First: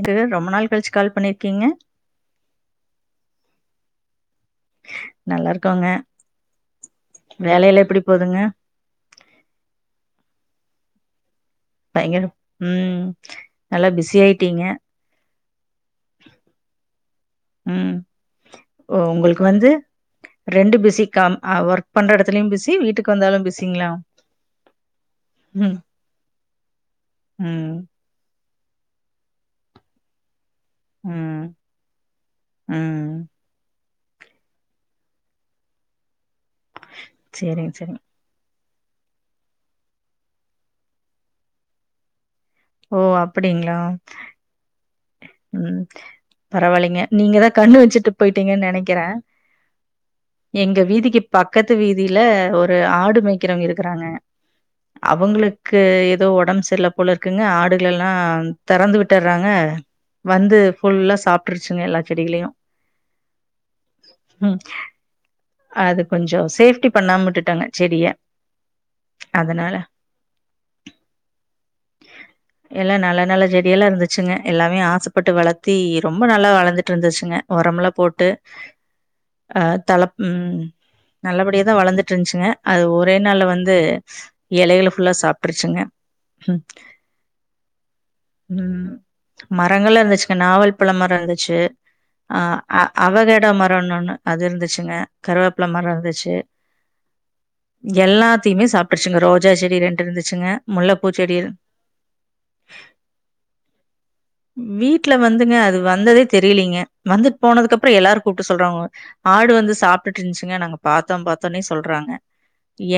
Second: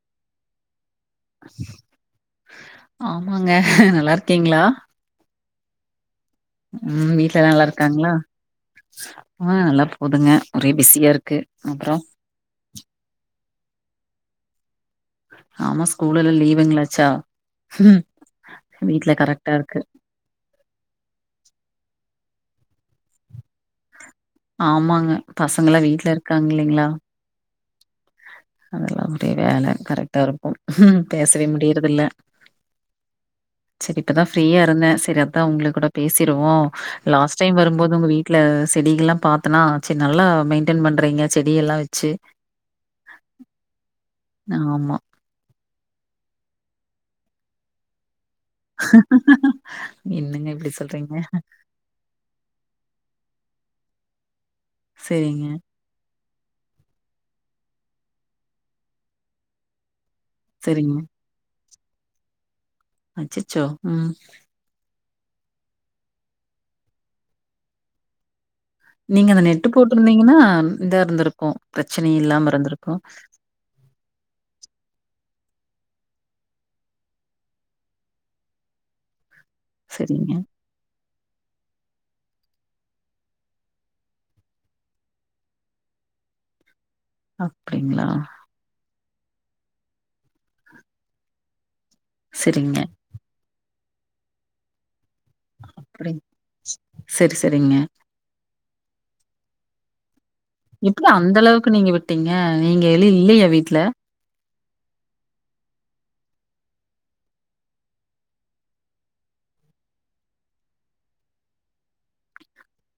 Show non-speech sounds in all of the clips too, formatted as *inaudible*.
இதுவே ரொம்ப நாள் கழிச்சு. கால் பண்ணியிருக்கீங்க. மாங்க நல்லாருக்கிங்ளா. நல்லாருக்கோங்க. ஹும் வீட்லயெல்லா நல்லாருக்காங்ளா போதுங்க ஆஹ் நல்லா போகுதுங்க. ஒரே ஃபிஸியாருக்கு. பயங்கர ம்ஹும். நல்லா ஃபிஸி ஆயிடீங்க. ஆமா ஸ்கூலெல்லா லீவுங்ளாச்சா ம் ஹும் ஓ, வீட்ல உங்களுக்கு கரெக்டா வந்து இருக்கு. ரெண்டு பிஸி காம் ஒர்க் பண்ற எடத்துலயூ பிஸி வீட்டுக்கு வந்தாலூ பிஸிங்ளா ஆமாங்க பசங்கலா வீட்ல இருக்காங்கில்லைங்ளா ம் அதெல்லா அப்டியே வேல கரெக்டாருக்கூ ம் பேசவே முடியிறதில்ல. ம் செரி இப்பதா ஃப்ரீயாருந்தே செரி அப்பதா உங்ளுகூட பேசி ருவோ லாஸ்ட் டைம் சேரிங்க வரும்போது சேரிங்க உங்க வீட்ல செடிகள்லா பாத்தன்னா செரி நல்லா மெயின்டென் பண்றிங்க செடி எல்லா வெச்சு ஓ அப்டிங்ளா ஆமா. ம் பரவால்லைங்க நீங்கதா கண்ணு வச்சுட்டுப் போய்ட்டீங்க நெனக்கிறே என்னங்க இப்படி எங்க சொல்றீங்க? வீதிக்கு பக்கத்து வீதில ஒரு ஆடு மேய்க்கிறவங்க இருக்கிறாங்க சரிங்க, அவுங்ளுக்கு எப் எதோ ஒடம்பு செர்ல போலருக்குங்க ஆடுகளெல்லா தெறந்து விட்டறாங்க வந்து சரிங்க. ஃபுல்லா சாப்ட்ர் ச்சுங்க எல்லா செடிகளையூ அச்சச்சோ ம் அது கொஞ்சோ சேஃப்டி பண்ணாம விட்டுட்டாங்க செடிய நீங்க அந்த நெட்டு அதனால போட்டிருந்தீங்கன்னா இதா இருந்திருக்கூ ப்ரச்சன இல்லாம இருந்திருக்கூ எல்லா பட்டு வளத்தி ரொம்ப நல்லா வளந்துட்ருந்துச்சுங்க ஒரம்லா போட்டு ஆ தலப் *inaudible* நல்லபடியேதா வளந்துட்ருந்துச்சுங்க அது ஒரே நாள்ல வந்து எலைகள ஃபுல்லா சாப்டுருச்சுங்க ம் அப்படிங்ளா மரங்கலா இருந்துச்சுங்க நாவல் பழ மரோ இருந்துச்சு ஆ சரிங்க. அ அவகேடா ம *unintelligible* ஒன்னு அது இருந்துச்சுங்க கருவேப்பில மரோ அப்படி இருந்துச்சு சரி, சரிங்க. எல்லாத் திமே சாப்டுச்சுங்க ரோஜா செடி ரெண்டு இருந்துச் எப்படி அந்த அளவுக்கு நீங்க விட்டீங்க நீங்க எலு இல்லையா வீட்ல வீட்ல வந்துங்க அது வந்ததே தெரீலீங்க வந்துட்டு போனதுக்கப்றோ எல்லாரூ கூப்டு சொல்றாங்க ஆடு வந்து சாப் ப்டுட்ருந்துச்சுங்க நாங்க பாத்தோ பாத்தோனே சொல்றாங்க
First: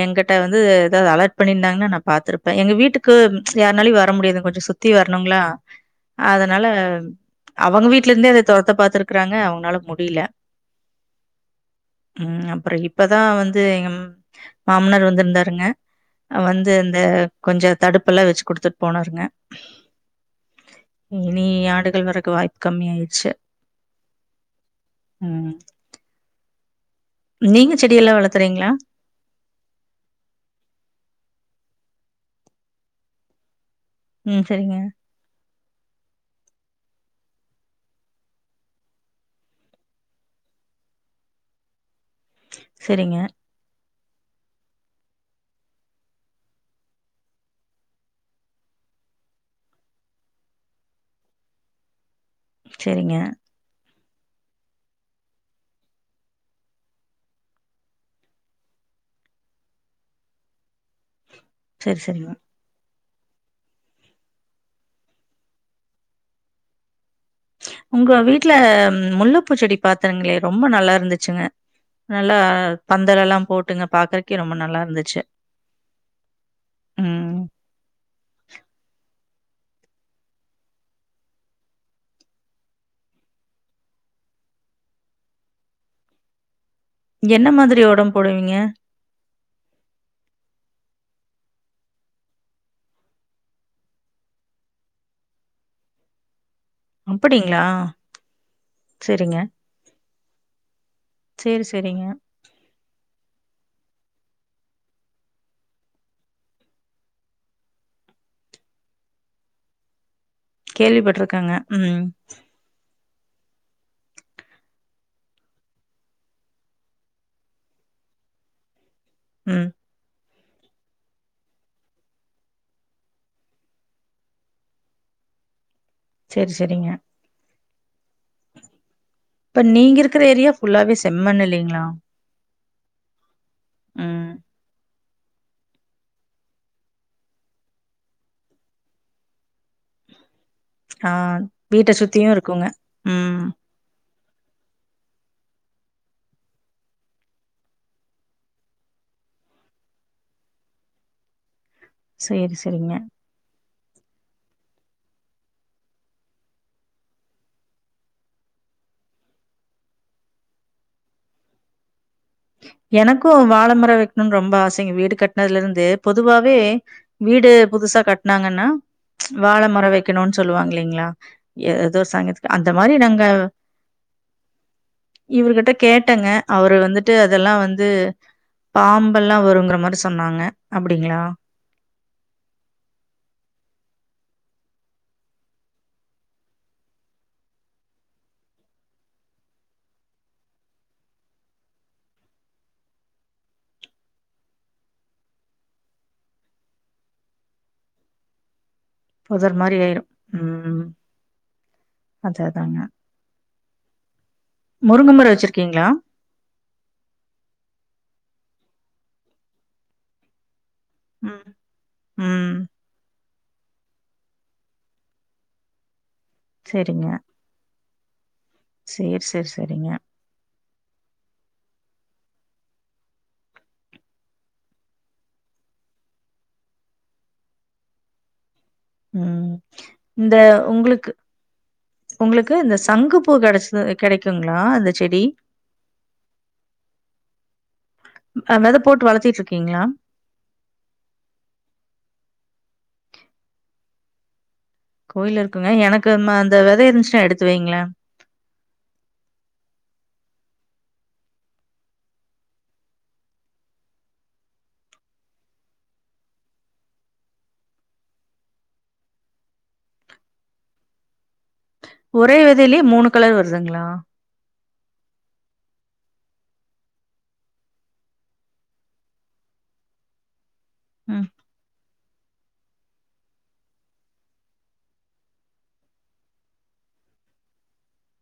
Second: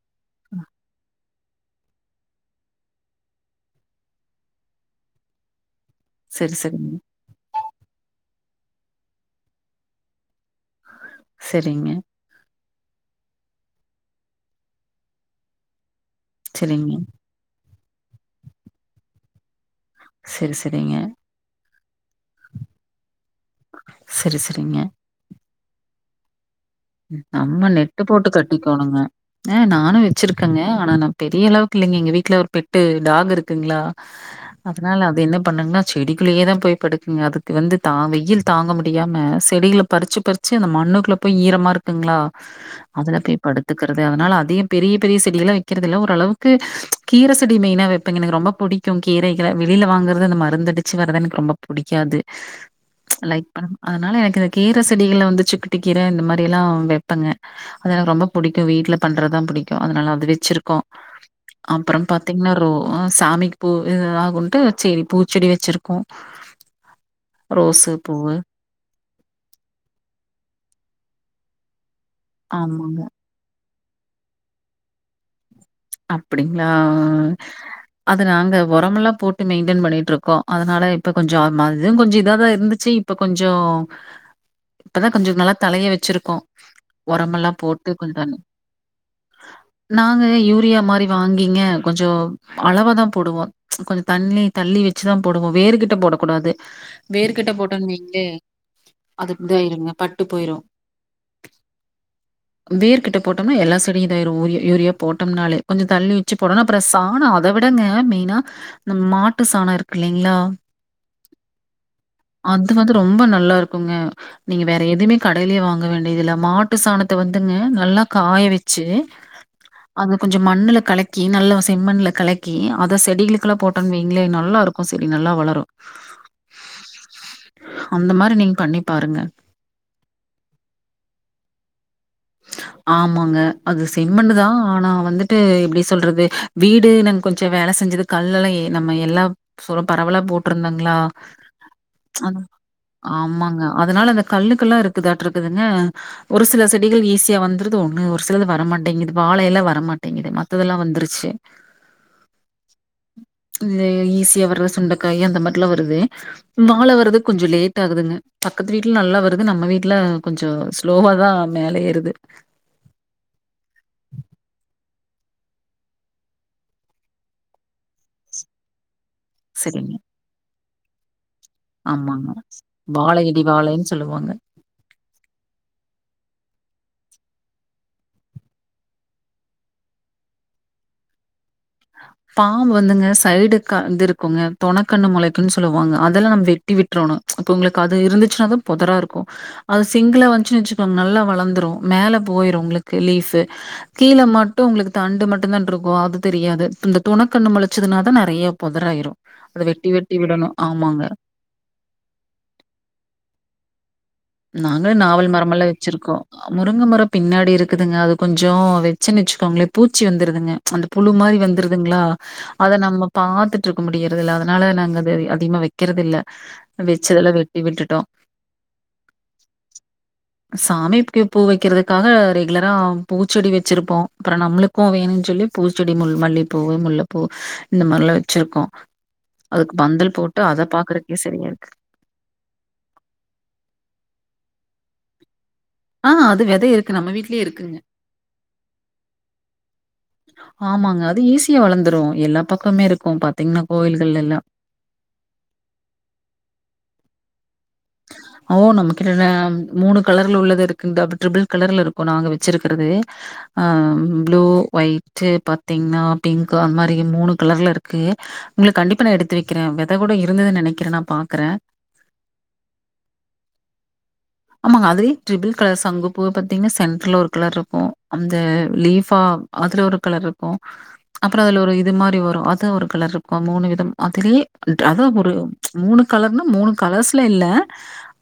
எங்கிட்ட வந்து ஏதாவ்து அலர்ட் பண்ணியிருந்தாங்கன்னா நா பாத்திருப்பே எங்க வீட்டுக்கு யாருனாலையூ வர முடியாது கொஞ்சோ சுத்தி வரணுங்களா சரி, அதனால சரிங்க. அவங்க வீட்லருந்தே அத தொரத்த பாத்துருக்கறாங்க அவங்ளால முடில சரிங்க உம் அப்புறோ இப்பதா வந்து எங்க மாமன்னார் வந்திருந்தாருங்க வந்து சரிங்க. அந்த கொஞ்சு தடுப்புெல்லா வெச்சு கொடுத்துட்டு போனாருங்க செரி செரிங்க இனி *unintelligible* வரக்கு வாய்ப்பு கம்மி ஆயிடுச்சு செரி செரிங்க உம் நம்ம நெட்டு போட்டு வளர்த்துறீங்களா? கட்டிக்கோணுங்க ஆ நானு வச்சிருக்கேங்க ஆனா நா பெரிய அளவுக்கு இல்லைங்க இங்க வீட்டுல ஒரு பெட்டு டாகு இருக்குங்களா ம் சரிங்க. அதனால அது என்ன பண்ணங்கன்னா செடிக்குள்ளேயே தா போய் படுக்க அதுக்கு வந்து தா வெயில் தாங்க முடியாம செடளை பறிச்சு பறிச்சு அந்த மண்ணுக்குள்ள போய் ஈரமா இருக்கு இருங்களா சரிங்க, அதுல போய் படுத்து கிறது அதனால அதியு பெரிய பெரிய செடிகளை வெக்கிறது இல்ல ஓரளவுக்கு அளவுக்கு கீர செடி மெயினா வெப்பேங்க எனக்கு ரொம்ப பிடிக்கு கீரைகளை வெளியில வாங்கறது அந்த மருந்த அடிச்சு வர்த எனக்கு ரொம்ப பிடிக்காது சரிங்க லைக் பண்ண அதனால எனக்கு இந்த கீர செடிகளை வந்து சிக்குட்டு கீர இந்த மாரி அப்பிடி எல்லா வெப்பங்க அது எனக்கு ரொம்ப புடிக்கு வீட்ல பண்றதுதா புடிக்கு அதனால அது வச்சிருக்கோ அப்பறோ சரி, சரிங்க. பாத்தீங்னா ரோ சாமிக்கு பூ இத ஆகுன்ட்டு சேரி பூச்செடி வச்சிருக்கோ உங்க வீட்ல முல்லப்பூச்செடி பாத்தங்களே ரொம்ப நல்லா இருக்கு இருந்துச்சுங்க நல்லா ஆமாங்க. பந்தல் எல்லா போட்டுங்க பாக்றக்கே ரொம்ப நல்லா இருந்துச்சு அப்டிங்களா ஆ ம். அது நாங்க ஒரமெல்லா போட்டு இப்ப மெயின்டென் பண்ணிட்டு இருக்கோ அதனால இப்ப கொஞ்சோ இது கொஞ்சோ இதா தா இருந்துச்சு இப்போ கொஞ்சு இப்பதா கொஞ்சோ நல்லா தலைய வச்சிருக்கோ என்ன ஒரமெல்லா மாதிரி போட்டு உரம் கொஞ்சு தண்ணி போடுவீங்க? நாங்க யூரி யுரியா மாரி வாங்கிங்க கொஞ்சோ அளவா தா போடுவோ கொஞ்சோ தண்ணி தள்ளி வச்சுதா போடுவோ வேறு கிட்ட போடக்கூடாது வேர்கட்ட அப்படிங்களா? போட்டோனு வெய்ங்களே அது சரிங்க. இத ஆயிருங்க பட்டு போயிரு சரி, சரிங்க. வேர்கிட்ட போட்டோம்னா எல்லா அப்டி இதாயிரு ஊரியா யூரியா போட் போட்டோம்னாலே கொஞ்சோ தள்ளி வச்சு போடனு அப்புறோ சாணோ அத விடங்க மெயினா அந்த மாட்டு சாணோ இருக்கு இல்லங் கேள்விபட்ருக்கங்க உம் அது வந்து ரொம்ப நல்லா இருக்குங்க நீங்க வேற எதுவுமே கடையிலே வாங்க வேண்டியது இல்ல மாட்டு சாணத்த வந்துங்க நல்லா காய வெச்சு உம் அத கொஞ்சோ மண்ணுல கலக்கி நல்லா செம்மண்ணுல கலக்கி அத செடிகளுக்கெல்லா போட்டோனு வெயிங்களே நல்லா இருக்கு செடி நல்லா வளரு சரி, சரிங்க. அந்த மாரி நீங்க பண்ணி பாருங்க இப்ப நீங்க இருக்குற ஏரியா புல்லாவே செம்மண்ணு இல்லைங் லா ஆமாங்க அது ம். செம்மண்ணுதா ஆனா வந்துட் ட்டு எப்டி சொல்றது வீடு நாங் கொஞ்சோ வேல செஞ்சது கல்லெல்லா எ நம்ம எல்லாப் சொ பரவலா போட் ட்ருந்தங்ளா ஆ வீட்ட சுத்தியும் ப்ச் இருக்குங்க. ம். ஆமாங்க அதனால அந்த கல்லுக்கல்லா இருக்குதாட்ரு க்குதுங்க ஒரு சில செட் டிகள் ஈஸியா வந்துறது ஒண்ணு ஒரு சிலது வரமாட்டேங்கிது வாழை எல்லா வரமாட்டேங்குது மத்ததெல்லா வந்துருச்சி சரி, சரிங்க. ந்த ஈஸியா வர்ற சுண்டக்காயி அந்த மாரிலா வருது வாழ வர்றதுக் கொஞ்சோ லேட் ஆகுதுங்க பக்கத்து வீட்ல நல்லா வருது நம்ம வீட்ல கொஞ்சோ ஸ்லோவா தா மேலயேறுது எனக்கு வாழமர வெக்கணுன் ரொம்ப ஆசைங்க வீடு கட்னதுல இருந்து பொதுவாவே வீடு புதுசா கட்னாங்கன்னா வாழ மரோ சரிங்க. வெக்கணுன் சொல்லுவாங் இல்லைங்ளா எதேதோ ஆமாங்க. சாங்கியத்துக்கு அந்த மாரி வாழை நாங்க இடி வாழைன்னு சொல்லுவாங்க. இவருகிட்ட கேட்டங்க அவரு வந்துட் ட்டு அதெல்லா வந்து பாம்பெல்லா வருங்கற மாரி சொன்னாங்க அப்டிங்ளா பாம்பு வந்துங்க சைடு க இது இருக்குங்க தொணக்கண்ணு மொளைக்குன்னு சொல்லுவாங்க அதுல்லா நம் வெட்டி விட்றோனு ப்ச் ப்ப உங்ளுக்கு அது இருந்துச்சுனாதா தா பொதராருக்கூ அது சிங்குலா வஞ்ச்சுன் வெச்சுக்கோங் நல்லா வளந்துரு மேல போயிரு உங்ளுக்கு லீஃபு கீழ மட்டு உங்ளுக்கு தண்டு மட்டு தான்ருக்கு அது தெரியாது ந்த துணக்கண்ணு மொளச்சதுனா தா நெறையப் பொதராயிரு புதர் அத மாரி வெட்டி ஆயிரும். வெட்டி விடணு ம். ஆமாங்க அதான் அதாங்க. நாங்ளு முருங்க நாவல் மரம் மரமெல்லா வச்சிருக்கீங்களா? வெச்சிருக்கோ முருங்க மரோ பின்னாடி இருக்குதுங்க அது கொஞ்சோ வெச்சன் வெச்சுக்கோங்ளே பூச்சி வந்துருதுங்க அந்த புழு மாரி ம். வந்துருதுங்ளா ம். அத நம்மப் பாத்துட்டு இருக்க முடியறதுல்ல அதனால நாங்க அது அதிகமா வெக்கிறது இல்ல வெச்சதெல்லா வெட்டி விட்டுட்டோ சேர் சேர் செரிங்க சாமிப்க்கு பூ வைக்கிறதுக்காக ரெகுலரா பூச்செடி வெச்சிருப்போ ப்புறோ நம்மளுக்கு வேணுன் சொல்லி பூச்செடி முல் மல்லிப்பூவு முல்லப்பூ இந்த மார்லா வெச்சிருக்கோ உம் இந்த உங்ளுக்கு பாக்குறதுக்கே சரியா இருக்கு. உங்ளுக்கு இந்த சங்கு பூ கெடைச்சது கெடைக்குங்ளா அந்த செடி ஆஹ் அது வெத இருக்கு நம்ம வீட்லியே இருக்குங்க அ வெத போட்டு வளத்திட்டு இருக்கீங்களா? ஆமாங்க அது ஈஸியா வளந்துரு எல்லா பக்கமே இருக்கு பாத்திங்ன்னா கோயில்கள்ல எல்லா கோயில்ல இருக்குங்க எனக்கு ம அந்த வெத இருஞ்ச்சுனா எடுத் ஓ நம்கிட்ட‌ நம் மூணு கலர்ல உள்ளது இருக்குங் டபு ட்ரிபிள் கலர்ல இருக்கு நாங்க வெச்சிருக்கிறது அஹ் ப்ளூ ஒய்ட் பாத்தீங்ன்னா பிங்க் அந் மாரி மூணு கலர்ல இருக்கு உங்ளுக் கண்டிப்பா நா எடுத்து வெக்கிறே வெத கூட இருந்துதுன் நெனைக்கிறே நா பாக்றே ஒரே வெதலியே மூணு கலர் வருதுங்ளா ஆமாங்க அதுவே ட்ரிபிள் கலர் சங்கு பூ பாத்தீங்ன்னா சென்ட்ர்ல ஒரு கலர் இருக்கு அந்த லீஃபா அதுல ஒரு கலர்ருக் கு ம் அப்புறோ அதுல ஒரு இ இது மாரி வரு அது ஒரு கலர்ருக்கு மூணு விதம் அதுலியே அத் அதா ஒரு மூணு ப்ச் கலர்னா மூணு கலர்ஸ் இல்லல்ல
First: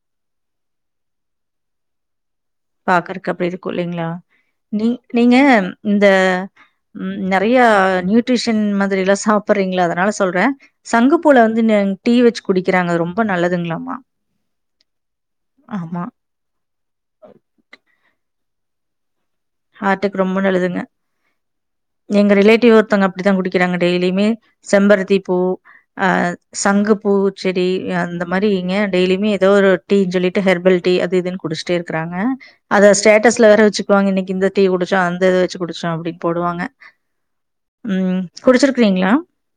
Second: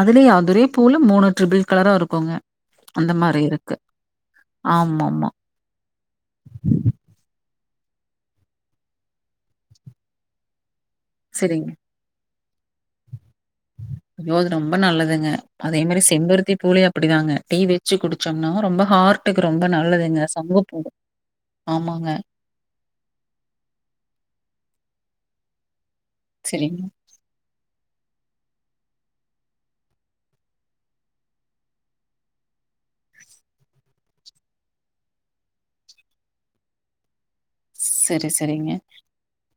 அதுலியே அதுரே பூல மூணு ட்ரிபிள் கலரா இருக்குங்க அந்த பாக்கறக்கு மாரி அப்டி இருக்கு இல்லைங்ளா நீ ஆமாமா. நீங்க இந்த நெறை ய நியூட்ரிஷியன் மாதிரி எல்லா சாப்படறிங்கள அதனால சொல்ற சங்குப்பூல வந்து சரிங்க. நங் டீ வச்சு குடிக்கிறாங்க ரொம் ஐயோ அது ரொம்ப நல்லதுங்க அதே மாரி ஆமா. செம்பருத்தி பூலயு அப்படிதாங்க டி வெச்சு குடிச்சோம்னா ரொம்ப ஹார்ட் ஹார்ட்டுக்கு ரொம்ப நல்லதுங்க ஆமாங்க. எங்க ரிலேட்டிவ் ஒருத்தவங்க அப்படித்தா குடிக்கிறாங்க டெய்லியுமே செம்பருத்தி பூ அ சரிங்க. சங்குப்பூ செடி அந்த மாரிங்க டெய்லியுமே ஏதோ ஒரு டீன் சொல்லிட்டு ஹெர்பல் டீ அது இதுன்னு குடிச்ட்டே இருக்கறாங்க அத ஸ்டேட்டஸ்ல வேற வெச்சுக்குவாங்க இன்னைக்கு இந்த டீ குடிச்சோ அந்த இது வெச்சு குடிச்சோ அப்டின் போடுவாங்க ம் சரி சரிங்க குடிச்சிருக்கிறீங்களா?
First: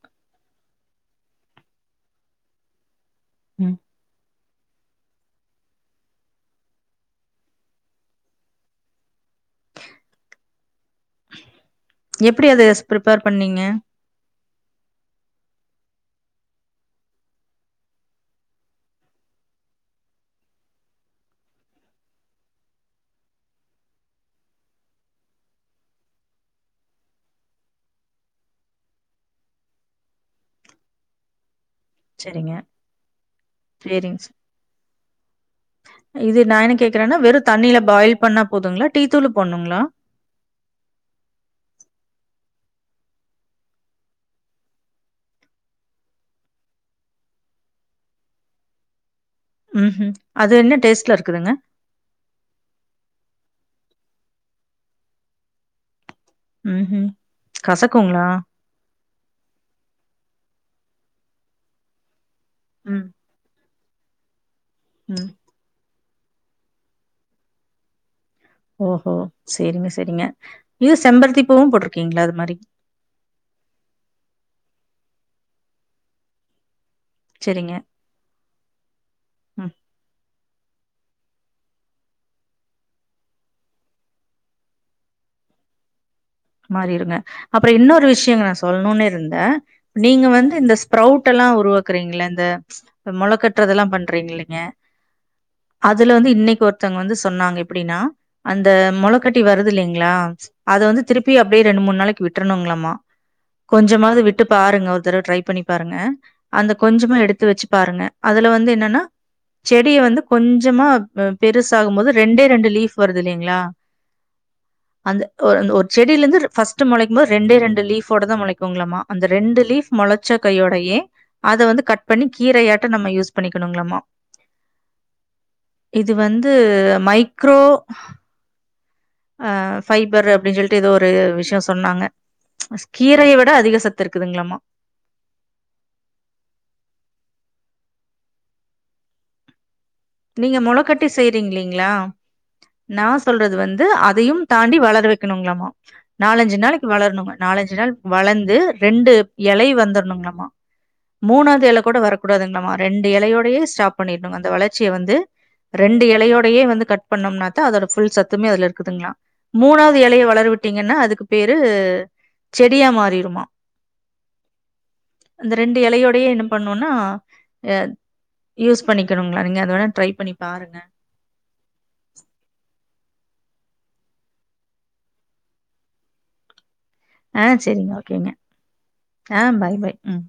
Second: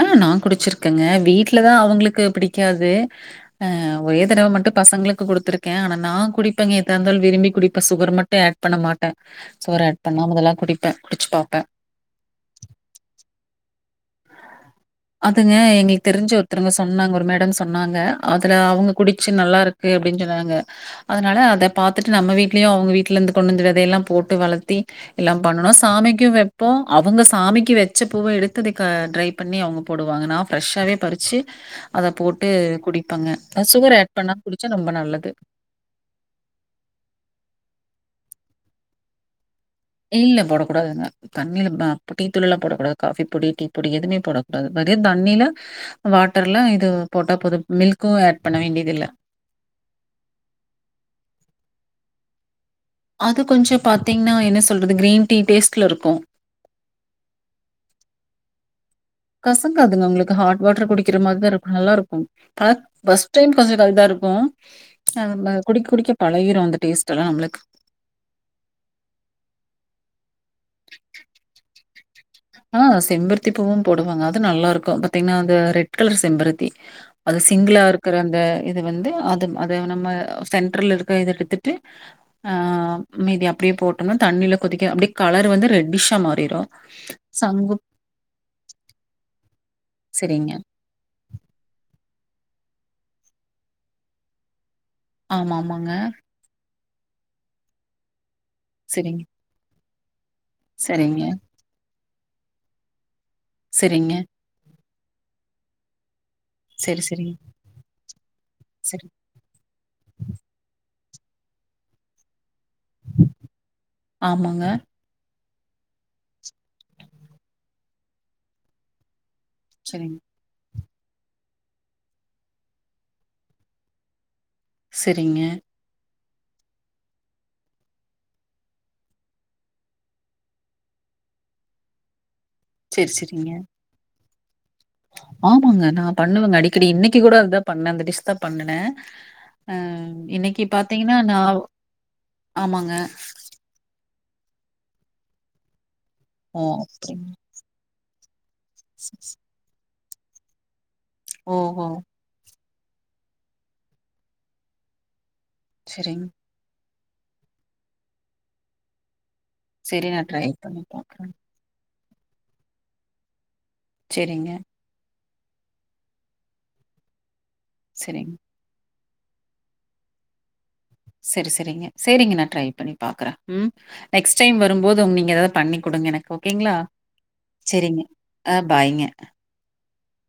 அ நா குடிச்சிருக்கங்க வீட்லதா அவங்களுக் கு பிடிக்காது ஆ ம் ஒரே தடவ மட் ட்டு பசங்களுக்கு குடுத்திருக்கேன் ஆனா நான் குடிப்பேன் எதா இருந்தாலும் விரும்பி குடிப்பேன் சுகர் மட்டும் ஏட் பண்ண மாட்டேன் சுகர் ஏட் பண்ணாம இதல்லாம் குடிப்பேன் குடிச்சு பாப்பேன் எப்பிடி அது பிரப்பேர் பண்ணீங்க அதுங்க எங்களுக்கு தெரிஞ்சு ஒருத்தருங்க சொன்னாங்க ஒரு மேடம் சொன்னாங்க அதுல அவுங்க குடிச்சு நல்லா இருக்கு அப்பிடின்னு சொன்னாங்க அதனால அத பாத்துட்டு நம்ம வீட்லயும் அவுங்க வீட்ல இருந்து கொண்டு வந்து வெதைய எல்லாம் போட்டு வளர்த்தி எல்லாம் பண்ணனும் சாமிக்கும் வைப்போம் அவுங்க சாமிக்கு வச்ச பூவ எடுத்ததுக்கு ட்ரை பண்ணி அவுங்க போடுவாங்க நா ஃபெர்ஷ்ஷாவே பறிச்சு அத போட்டு சரிங்க குடிப்பாங்க சுகர் ஆட் சரிங்க ச பண்ணாம குடிச்சா ரொம்ப நல்லது இது நான் என்ன கேக்குறேன்னா வெறும் தண்ணியில பாயில் பண்ணா போதுங்களா டீ தூள் போண்ணுங்களா இல்ல போடக்கூடாதுங்க தண்ணில ஆ டீ தூள் எல்லாம் போடக்கூடாது காஃபி பொடி டீ பொடி எதுவுமே போடக்கூடாது வெறு தண்ணில வாட்டர்ல இது போட்டா பொது மில்க்கும் ஆட் பண்ண வேண்டியதில்ல ம் ஹூம் அது என்ன டேஸ்ட்ல இருக்குதுங்க அது கொஞ்சம் பாத்தீங்கன்னா என்ன சொல்றது கிரீன் டீ டேஸ்ட்ல இருக்கோ ம் ஹூம் கசக்குங்களா கசங்காதுங்க உங்களுக்கு ஹாட் வாட்டர் குடிக்கிற மாதிரிதான் இருக்கும் நல்லா இருக்கோ ஆ ம் ஃபர்ஸ்ட் டைம் கொஞ்சம் க்ரௌட்டா இருக்கோ ம். ஆ நம்ப குடிக்க குடிக்க பழகிரும் அந்த டேஸ்ட் எல்லாம் நம்புளுக்கு ஓஹோ செரிங்க செரிங்க இது செம்பருத்திப்பூவும் போட்ருக்கீங்களா அதுக் ஆ செம்பருத்தி பூவும் போடுவங்க நல்லாருக்கு பத்தீங்ன்னா அந்த ரெட் கலர் செம்பருத்தி அது சரிங்க. சிங்குளா இருக்குற அந்த இது வந்து அதும் ம். அதேவ் நம்ம சென்ட்ருல் இரு வேக இத எடுத்துட்டு ஆ மீதி அப்பிடியே போட்டுன்னோ தண்ணில கொதிக்க அப்பிடியே கலரு வந்து ரெட்டிஸ்ஷா மாறு டீரோ அப்பற இன்னொரு விஷ்யங்க நா சொல்னுன் இருந்த நீங்க சரிங்க. வந்து இந்த ஸ்பரவுட் எல்லா உருவாக்குறீங்ளந் த மொள கட்றதெல்லா பண்றீங் இல்லிங்க ஆமாமாங்க. அதுல வந்து இன்னைக்கு ஒரு ஒருத்தவங்க வந்து சொன்னாங்க எப்புடின்னா அந்த சரிங்க, மொளக்கட்டி வருது இல்லைங்க ங்களா அத வந்து சரிங்க, திருப் ப்டியே ரெண்டு மூண் நாளைக்கி விற்றனும்ங்கலாமா சரிங்க. கொஞ்சமாவது விட்டு பாருங்க ஓ தரவ ட்ரை பண்ணி பாருங்க அந்த செரி கொஞ்சமா செரிங்க எடுத்து வச்சு பாருங்க அதுல வந்து என்னன்னா சரி செடிய வந்து கொஞ்சமா மேம் பெருசாகும் போது ரெண்டே ரெண்டு லீஃப் வருது இல்லைங்களா ஆமாங்க அந்த ஆஹ் எந்த ஒரு செடில இருந்து ஃபஸ்ட் முளைக்கும் போது ரெண்டே ரெண்டு லீஃபோட தா முளைக்கங்களாம அ ரெண்டு லீஃப் சரிங்க மொளச்ச கையோடையே அத வந்து கட் பண்ணி கீரையாட்ட நம்ம யூஸ் பண்ணிக்கணும்ங்களாமா செரிங்க இது வந்து மைக்ரோ அஹ் பைபர்ரு அப்டின்னு சொல்ட்டு ஏதோ ஒரு விஷ்ய சொன்னாங்க *unintelligible* சரி கீரைய சரிங்க விட அதிக சத்து இருக் இருக்குதுங்களாமா ஆமாங்க நா பண்ணுவேங்க அடிக்கடி இன்னைக்கு கூட அதுதா பண்ணேன் அந்த டிஸ்ட் தா பண்ணுனே நீங்க மொளக்கட்டி செய்யறீங்ளீங்களா ஆமாங்க நா சொல்றது வந்து அ தையும் தாண்டி வளர வைக்கணுங்களுமா நாலஞ்சு ஓ நாளைக்கு அப்டிங் வளரணுங்க நாலஞ்சு நாள் வளந் ரெண்டு எலை வந்தர் பண்ணுங்களாமா மூணாது எல ஓஹோ கூட வரக்கூடாதுங்களாமா ரெண்டு இலையோடயே ஸ்டாப் பண்ணிரனு அந்த வள ச்சிய வந்து ரெண்டு சரிங்க எலையோடையே வந்து கட் பண்ணோம்னாத்தா அதோட ஃபுல் சத்துமே அதுல இருக்குதுங்களா மூணாது சரி எலைய நான் ட்ரை பண்ணி வளரவிட்டீங்கன்னா அதுக்கு பாக்குறேன் பேரு செடியா மாறிருமா செரிங்க அந்த ரெண்டு எலையோடையே என்ன பண்ணோம்னா எ சரிங்க யூஸ் பண்ணிக்கணுங்ளா நிங்க துவேணா ட்ரை பண்ணி பாருங்க செரி செரிங்க சேரிங்க நா ட்ரை பண்ணி பாக்குறே ம் நெக்ஸ்ட் டைம் வரும்போது உ நீங்க ஏதாவது பண்ணி குடுங்க எனக்கு ஓகேங்ளா ஆஹ் செரிங் ஓகேங்க ஆஹ் பை பை ம்